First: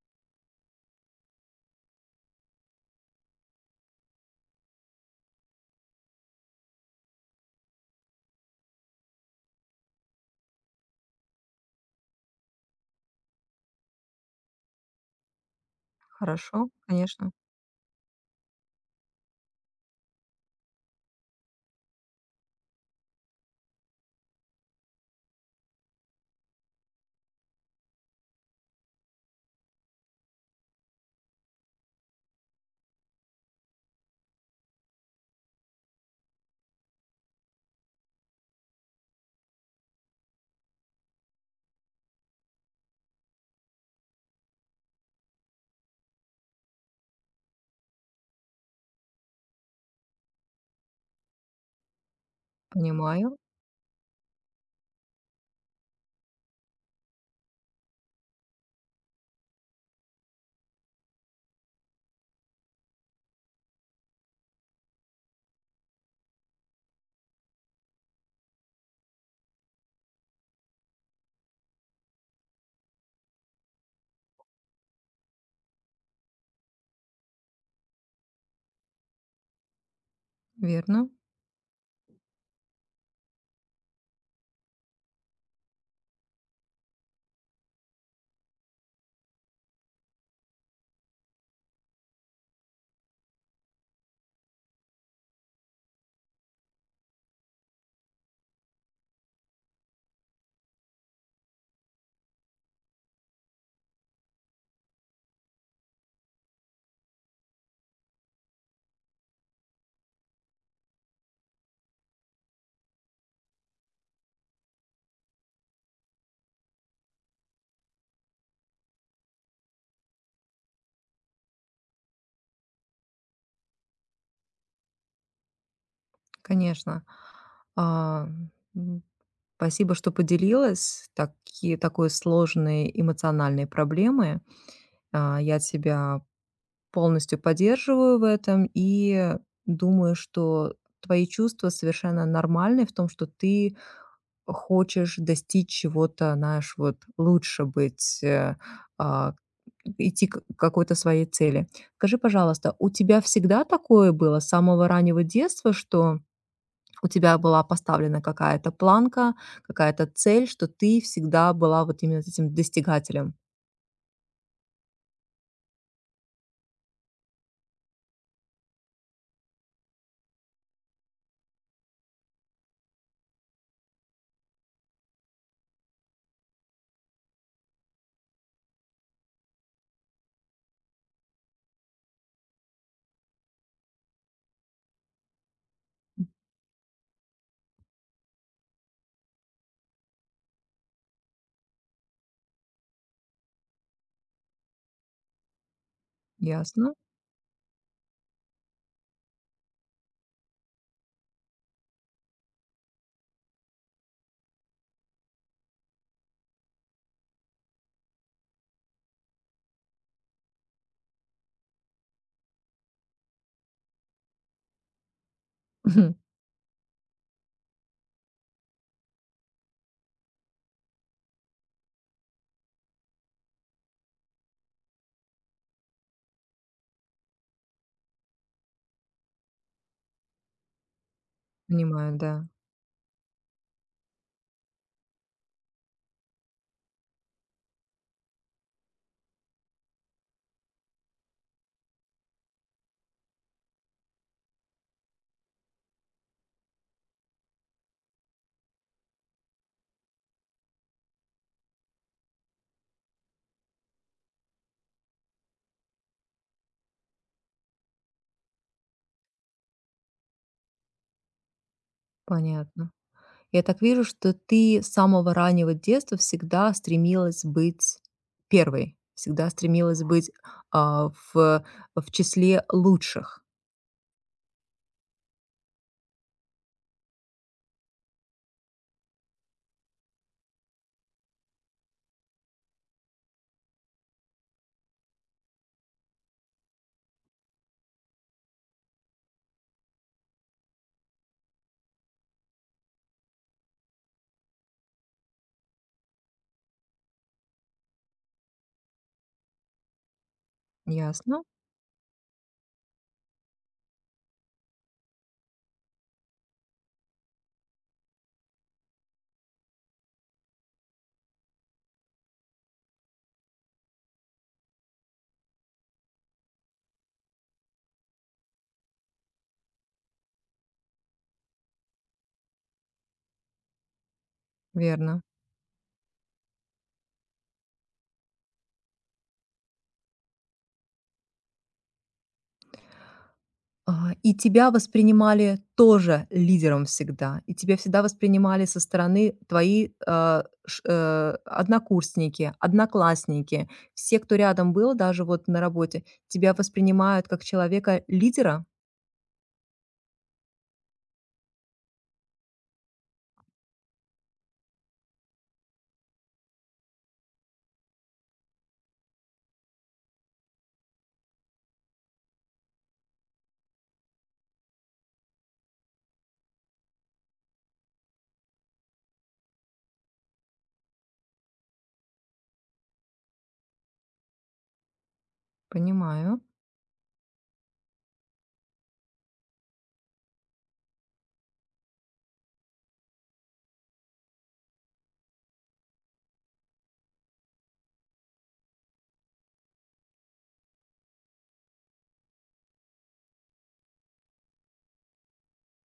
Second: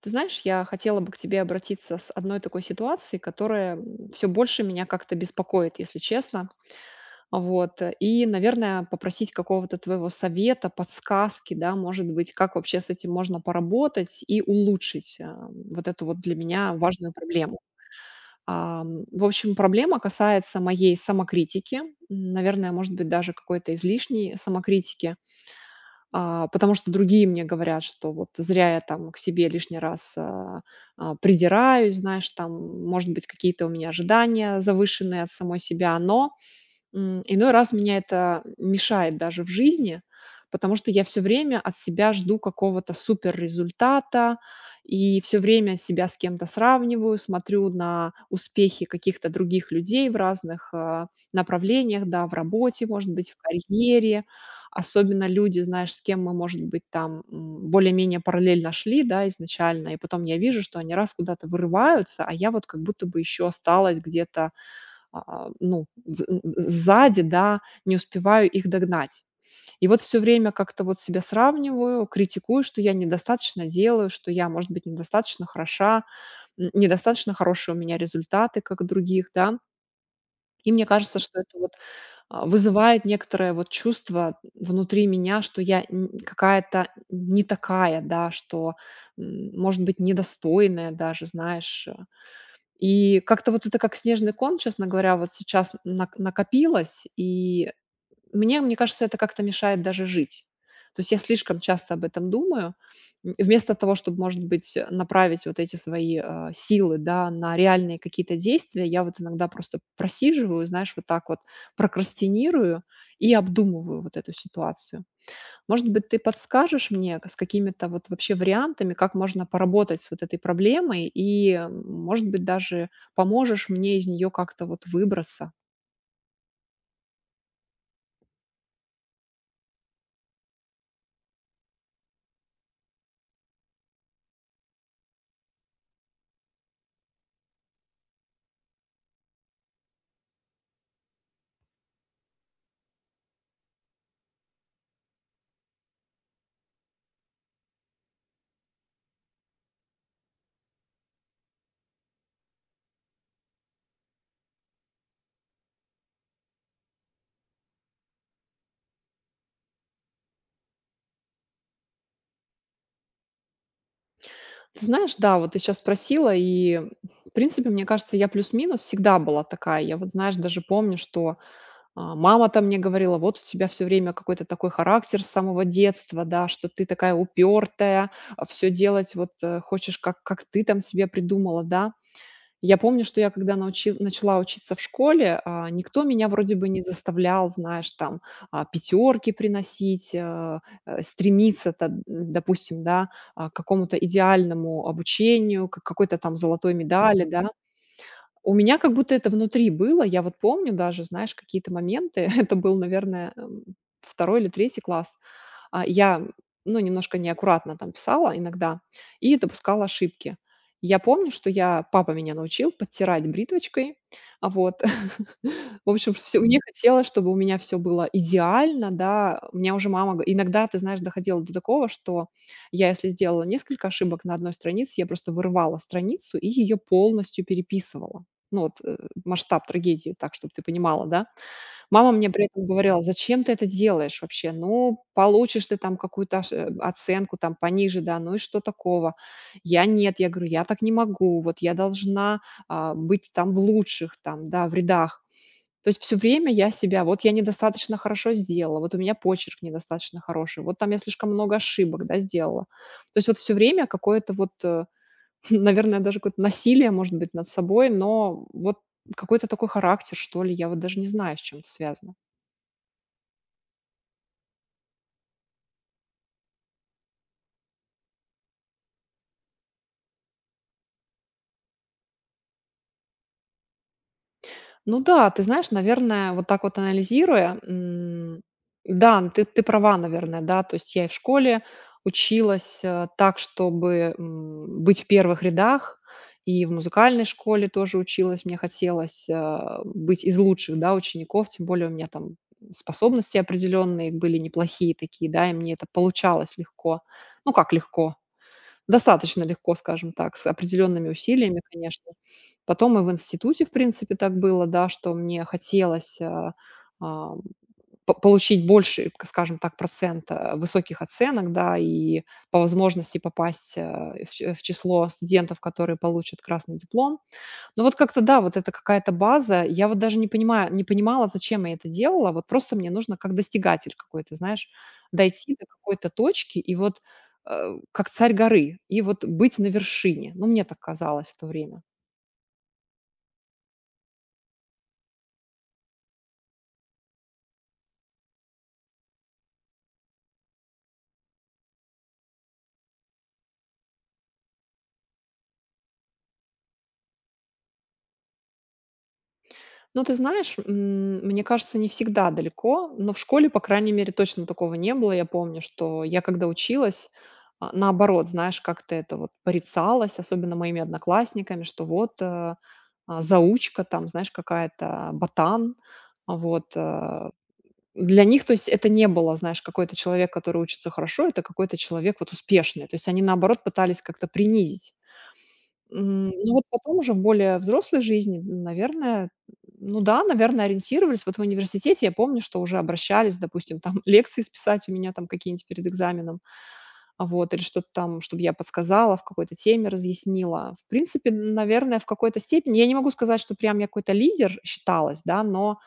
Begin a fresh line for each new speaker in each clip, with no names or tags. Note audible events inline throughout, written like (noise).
Ты знаешь, я хотела бы к тебе обратиться с одной такой ситуацией, которая все больше меня как-то беспокоит, если честно. Вот. И, наверное, попросить какого-то твоего совета, подсказки, да, может быть, как вообще с этим можно поработать и улучшить вот эту вот для
Хорошо,
меня важную
конечно,
проблему. В общем, проблема касается моей самокритики, наверное, может быть, даже какой-то излишней самокритики. Потому что другие мне говорят, что вот зря я там к себе лишний раз, придираюсь, знаешь, там, может быть, какие-то у меня ожидания завышенные от самой себя, но иной раз меня это мешает даже в жизни, потому что я все время от себя жду какого-то супер результата и все время себя с кем-то сравниваю, смотрю на успехи каких-то других людей в разных, направлениях, да, в работе, может быть, в
понимаю,
карьере. Особенно люди, знаешь, с кем мы, может быть, там, более-менее параллельно шли, да, изначально, и потом я вижу, что они раз куда-то вырываются, а я вот как будто бы еще осталась где-то ну, з сзади, да, не успеваю их догнать. И вот все время как-то вот себя сравниваю, критикую, что я недостаточно делаю, что я, может быть, недостаточно хороша, н недостаточно хорошие у меня результаты, как у других, да. И мне
верно,
кажется, что это вот, вызывает некоторое вот чувство внутри меня, что я н какая-то не такая, да, что, может быть, недостойная даже, знаешь, и как-то вот это как снежный ком, честно говоря, вот сейчас накопилось, и мне кажется, это как-то мешает даже жить. То есть я слишком часто об этом думаю. Вместо того, чтобы, может быть, направить вот эти свои, силы, да, на реальные какие-то действия, я вот иногда просто просиживаю, знаешь, вот так вот прокрастинирую и обдумываю вот эту ситуацию. Может быть, ты подскажешь мне с какими-то вот вообще вариантами, как можно поработать с вот этой проблемой и, может быть, даже поможешь мне из нее как-то вот выбраться.
конечно. А, м, Спасибо, что поделилась таки такой сложной эмоциональной проблемой. Я тебя полностью поддерживаю в этом и думаю, что твои чувства совершенно нормальны в том, что ты хочешь достичь чего-то, знаешь, вот лучше быть, а, идти к какой-то своей цели. Скажи, пожалуйста, у тебя всегда такое было с самого раннего детства, что у тебя была поставлена какая-то планка, какая-то цель, что ты всегда была вот именно этим достигателем?
Ты знаешь, да, вот ты сейчас спросила, и, в принципе, мне кажется, я плюс-минус всегда была такая. Я вот, знаешь, даже помню, что, мама-то мне говорила: "Вот у тебя все время какой-то такой характер с самого детства, да, что ты такая упертая, все делать вот, хочешь, как ты там себе придумала", да. Я помню, что я когда научи начала учиться в школе, никто меня вроде бы не заставлял, знаешь, там, пятерки приносить, стремиться, та допустим, да, к какому-то идеальному обучению, к какой-то там золотой
Ясно.
медали, да. У меня как будто это внутри было. Я вот помню даже, знаешь, какие-то моменты. (laughs) Это был, наверное, 2 или третий класс. Я, ну, немножко неаккуратно там писала иногда и допускала ошибки. Я помню, что я папа меня научил подтирать бритвочкой. Вот. (laughs) В общем,
(laughs)
всё мне хотелось, чтобы у меня все было идеально, да. У меня уже мама го иногда, ты знаешь, доходило до такого, что я, если сделала несколько ошибок на одной странице, я просто вырывала страницу и ее полностью переписывала. Ну, вот, масштаб трагедии, так, чтобы ты понимала, да. Мама
Понимаю,
мне при
да,
этом говорила: "Зачем ты это делаешь вообще? Ну, получишь ты там какую-то оценку там пониже, да, ну и что такого?" Я: "Нет". Я говорю: "Я так не могу, вот я должна, быть там в лучших там, да, в рядах". То есть все время я себя: вот я недостаточно хорошо сделала, вот у меня почерк недостаточно хороший, вот там я слишком много ошибок, да, сделала. То есть вот все время какое-то вот, (laughs) Наверное, даже какое-то насилие, может быть, над собой, но вот какой-то такой характер, что ли. Я вот даже не знаю, с чем это связано.
понятно. Я так вижу, что ты с самого раннего детства всегда стремилась быть первой, всегда стремилась быть а, в, в числе лучших.
Ну да, ты знаешь, наверное, вот так вот анализируя, да, ты права, наверное, да, то есть я и в школе училась так, чтобы быть в первых рядах, и в музыкальной школе тоже училась, мне хотелось быть из лучших, да, учеников, тем более у меня там способности определенные были неплохие такие, да, и мне это получалось легко. Ну, как легко, достаточно легко, скажем так, с определенными
Ясно?
усилиями, конечно. Потом и в институте, в принципе, так было, да, что мне хотелось, а, ам, по получить больше, к скажем так, процент, высоких оценок, да, и по возможности попасть, в число студентов, которые получат красный диплом. Ну вот как-то да, вот это какая-то база. Я вот даже не понимала, зачем я это делала. Вот просто мне нужно как достигатель какой-то, знаешь,
Верно.
дойти до какой-то точки и вот, как царь горы, и вот быть на вершине. Ну, мне так казалось в то время.
И тебя воспринимали тоже лидером всегда, и тебя всегда воспринимали со стороны твои однокурсники, одноклассники, все, кто рядом был, даже вот на работе, тебя воспринимают как человека лидера.
Ну, ты знаешь, мне кажется, не всегда далеко, но в школе, по крайней мере, точно такого не было. Я помню, что я когда училась, наоборот, знаешь, как-то это вот порицалось, особенно моими одноклассниками, что вот заучка там, знаешь, какая-то ботан, вот. Для них, то есть, это не было, знаешь, какой-то человек, который учится хорошо, это какой-то человек вот успешный. То есть они, наоборот, пытались как-то принизить.
Понимаю.
Ну, вот потом уже в более взрослой жизни, наверное, ну да, наверное, ориентировались. Вот в университете я помню, что уже обращались, допустим, там (laughs) лекции списать у меня там какие-нибудь перед экзаменом, вот, или что-то там, чтобы я подсказала, в какой-то теме разъяснила. В принципе, наверное, в какой-то степени, я не могу сказать, что прям я какой-то лидер считалась, да, но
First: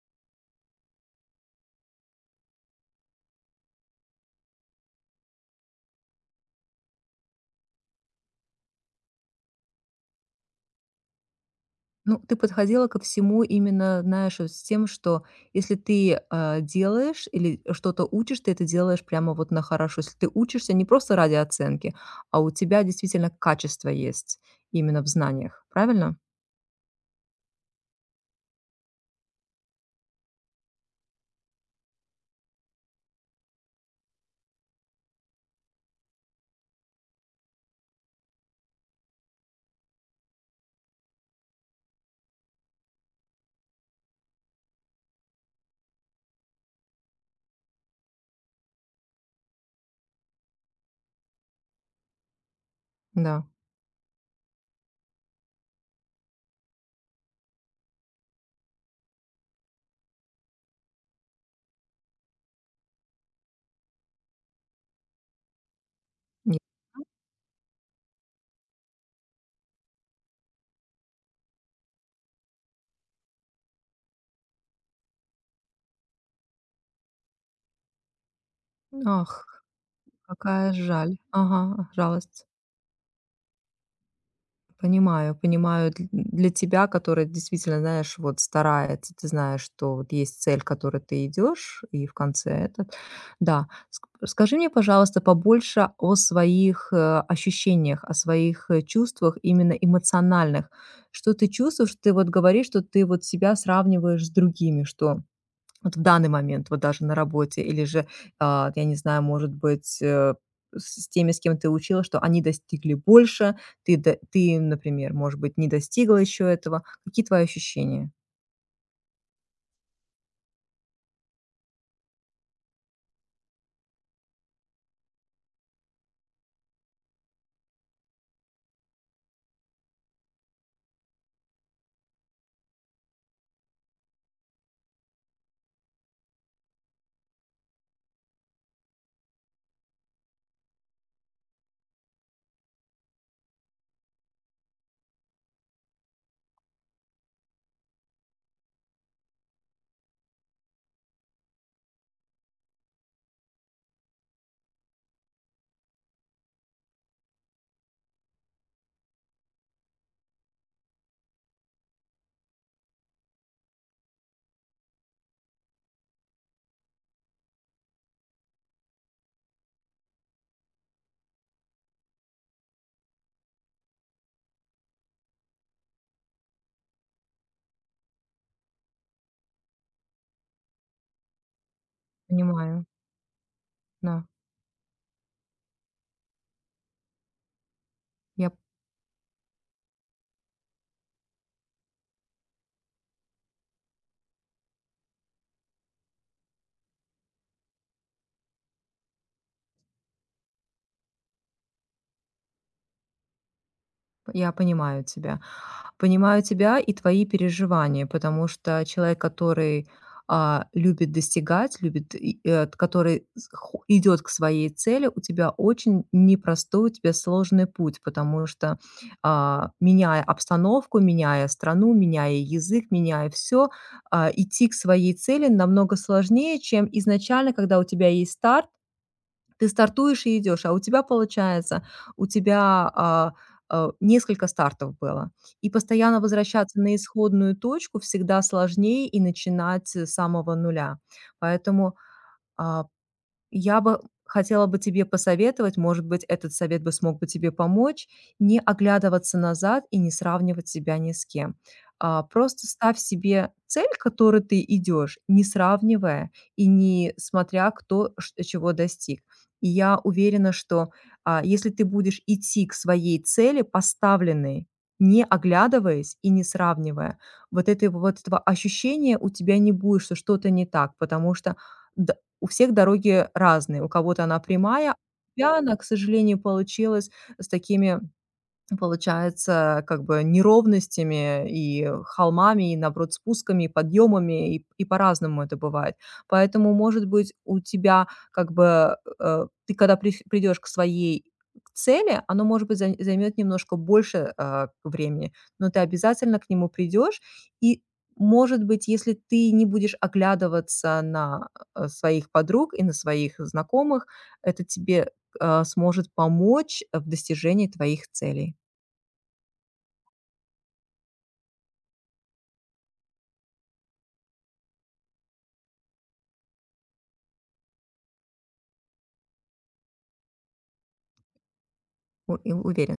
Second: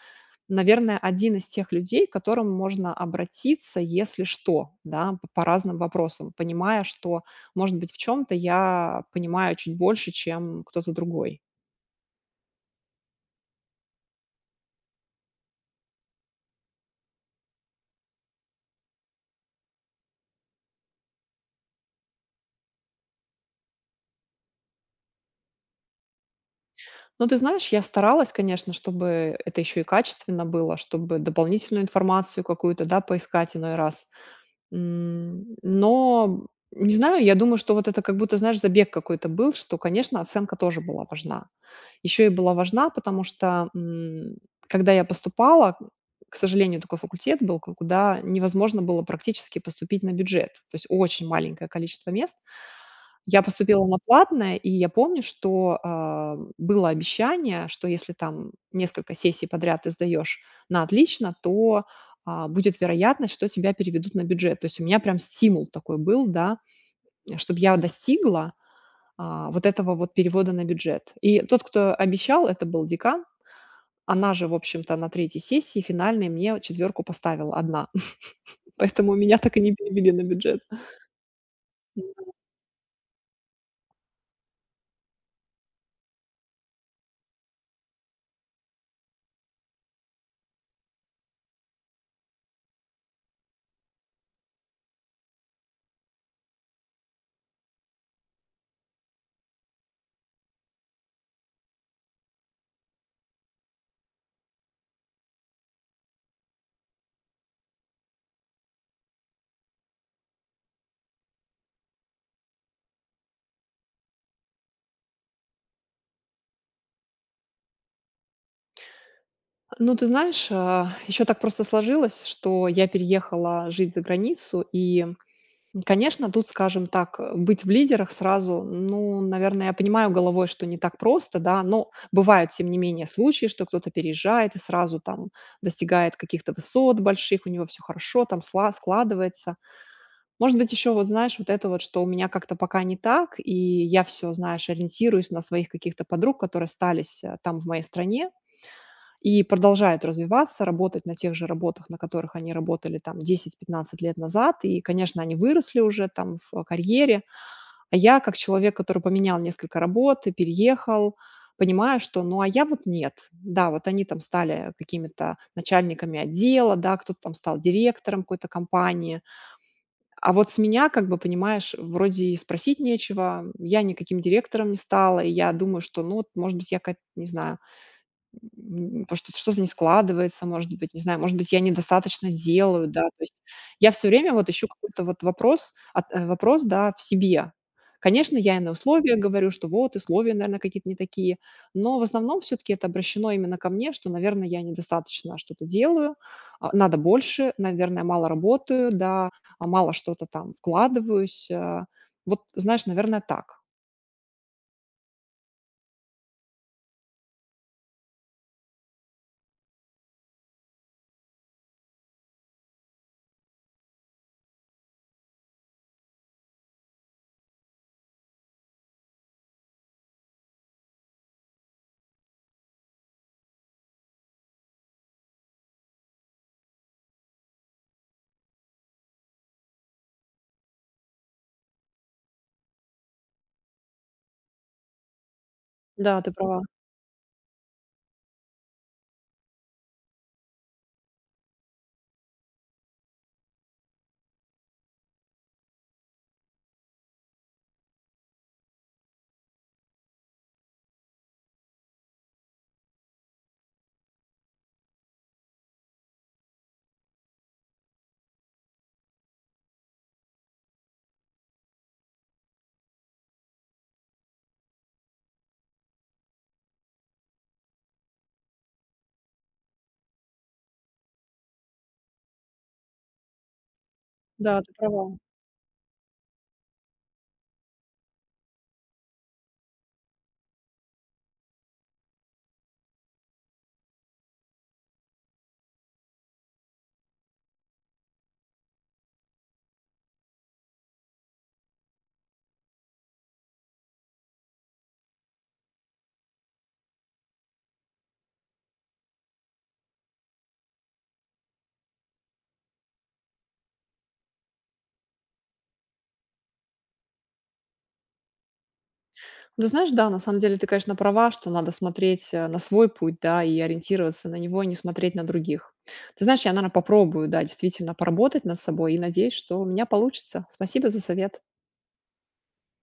наверное, один из тех людей, к которому можно обратиться, если что, да, по разным вопросам, понимая, что, может быть, в чем то я понимаю чуть больше, чем кто-то другой.
Ну, ты подходила ко всему именно, знаешь, вот с тем, что если ты, делаешь или что-то учишь, ты это делаешь прямо вот на хорошо. Если ты учишься не просто ради оценки, а у тебя действительно качество есть именно в знаниях. Правильно?
Но ты знаешь, я старалась, конечно, чтобы это еще и качественно было, чтобы дополнительную информацию какую-то, да, поискать иной раз. Но не знаю, я думаю, что вот это как будто, знаешь, забег какой-то был, что, конечно, оценка тоже была важна. Еще и была важна, потому что, когда я поступала, к сожалению, такой факультет был, ку куда невозможно было практически поступить на бюджет. То есть очень маленькое количество мест. Я
Да.
поступила на платное, и я помню, что, было обещание, что если там несколько сессий подряд ты сдаешь на отлично, то, будет вероятность, что тебя переведут на бюджет. То есть у меня прям стимул такой был,
Не
да, чтобы я достигла, вот этого вот перевода на бюджет. И тот, кто обещал, это был декан. Она же, в общем-то, на третьей сессии финальной мне четверку поставила одна. (laughs) Поэтому
ах,
меня так и не перевели на бюджет.
какая жаль. Ага, жалость. Понимаю, понимаю. Дл Для тебя, которая действительно, знаешь, вот старается, ты знаешь, что вот есть цель, к которой ты идешь, и в конце этот да. Ск Скажи мне, пожалуйста, побольше о своих, ощущениях, о своих, чувствах именно эмоциональных. Что ты чувствуешь? Ты вот говоришь, что ты вот себя сравниваешь с другими, что вот в данный момент, вот даже на работе, или же, я не знаю, может быть, с теми, с кем ты училась, что они достигли больше, ты, например, может быть, не достигла еще этого. Какие твои ощущения?
Ну, ты знаешь, еще так просто сложилось, что я переехала жить за границу, и, конечно, тут, скажем так, быть в лидерах сразу, ну, наверное, я понимаю головой, что не так просто, да, но бывают, тем не менее, случаи, что кто-то переезжает и сразу там достигает каких-то высот больших, у него все хорошо, там складывается. Может быть, еще вот, знаешь, вот это вот, что у меня как-то пока не так, и я все, знаешь, ориентируюсь на своих каких-то подруг, которые остались там в моей стране, и продолжают развиваться, работать на тех же работах, на которых они работали там 10-15 лет назад. И, конечно, они выросли уже там в карьере. А я, как человек, который поменял несколько работ и переехал, понимаю, что ну а я вот нет. Да, вот они там стали какими-то начальниками отдела, да, кто-то там стал директором какой-то компании. А вот с меня, как бы, понимаешь, вроде и спросить нечего. Я никаким директором не стала, и я думаю, что ну вот, может быть, я, не знаю, потому что что-то не складывается, может быть, не знаю, может быть, я недостаточно
Понимаю,
делаю, да. То есть я все
да,
время вот ищу какой-то вот вопрос вопрос, да, в себе. Конечно,
я
я и на условия говорю, что вот условия, наверное, какие-то не такие, но в основном все таки это обращено именно ко мне, что, наверное, я недостаточно что-то делаю, надо больше, наверное, мало работаю, да, мало что-то там вкладываюсь. Вот, знаешь, наверное, так.
я понимаю тебя. Понимаю тебя и твои переживания, потому что человек, который любит достигать, любит, который идет к своей цели, у тебя очень непростой, у тебя сложный путь, потому что меняя обстановку, меняя страну, меняя язык, меняя все, идти к своей цели намного сложнее, чем изначально, когда у тебя есть старт, ты стартуешь и идешь, а у тебя получается, у тебя, а, несколько стартов было. И постоянно
Да, ты права.
возвращаться на исходную точку всегда сложнее и начинать с самого нуля. Поэтому, а, я бы хотела бы тебе посоветовать, может быть, этот совет бы смог бы тебе помочь, не оглядываться назад и не сравнивать себя ни с кем. Просто ставь себе цель, к которой ты идешь, не сравнивая и не смотря, чего достиг. И я уверена, что если ты будешь идти к своей цели, поставленной, не оглядываясь и не сравнивая, вот, этой вот этого ощущения у тебя не будет, что что-то не так, потому что д- у всех дороги разные. У кого-то она
Да, ты
прямая, а
права.
у тебя она, к сожалению, получилась с такими, получается, как бы неровностями и холмами, и наоборот спусками, и подъемами, и по-разному это бывает. Поэтому, может быть, у тебя как бы ты когда придешь к своей цели, оно, может быть, займет немножко больше времени, но ты обязательно к нему придешь. И, может быть, если ты не будешь оглядываться на своих подруг и на своих знакомых, это тебе сможет помочь в достижении твоих целей.
Ну, знаешь, да, на самом деле ты, конечно, права, что надо смотреть на свой путь, да, и ориентироваться на него, и не смотреть на других. Ты знаешь, я, наверное, попробую, да, действительно поработать над собой и надеюсь, что у меня получится. Спасибо за совет.
У и уверен.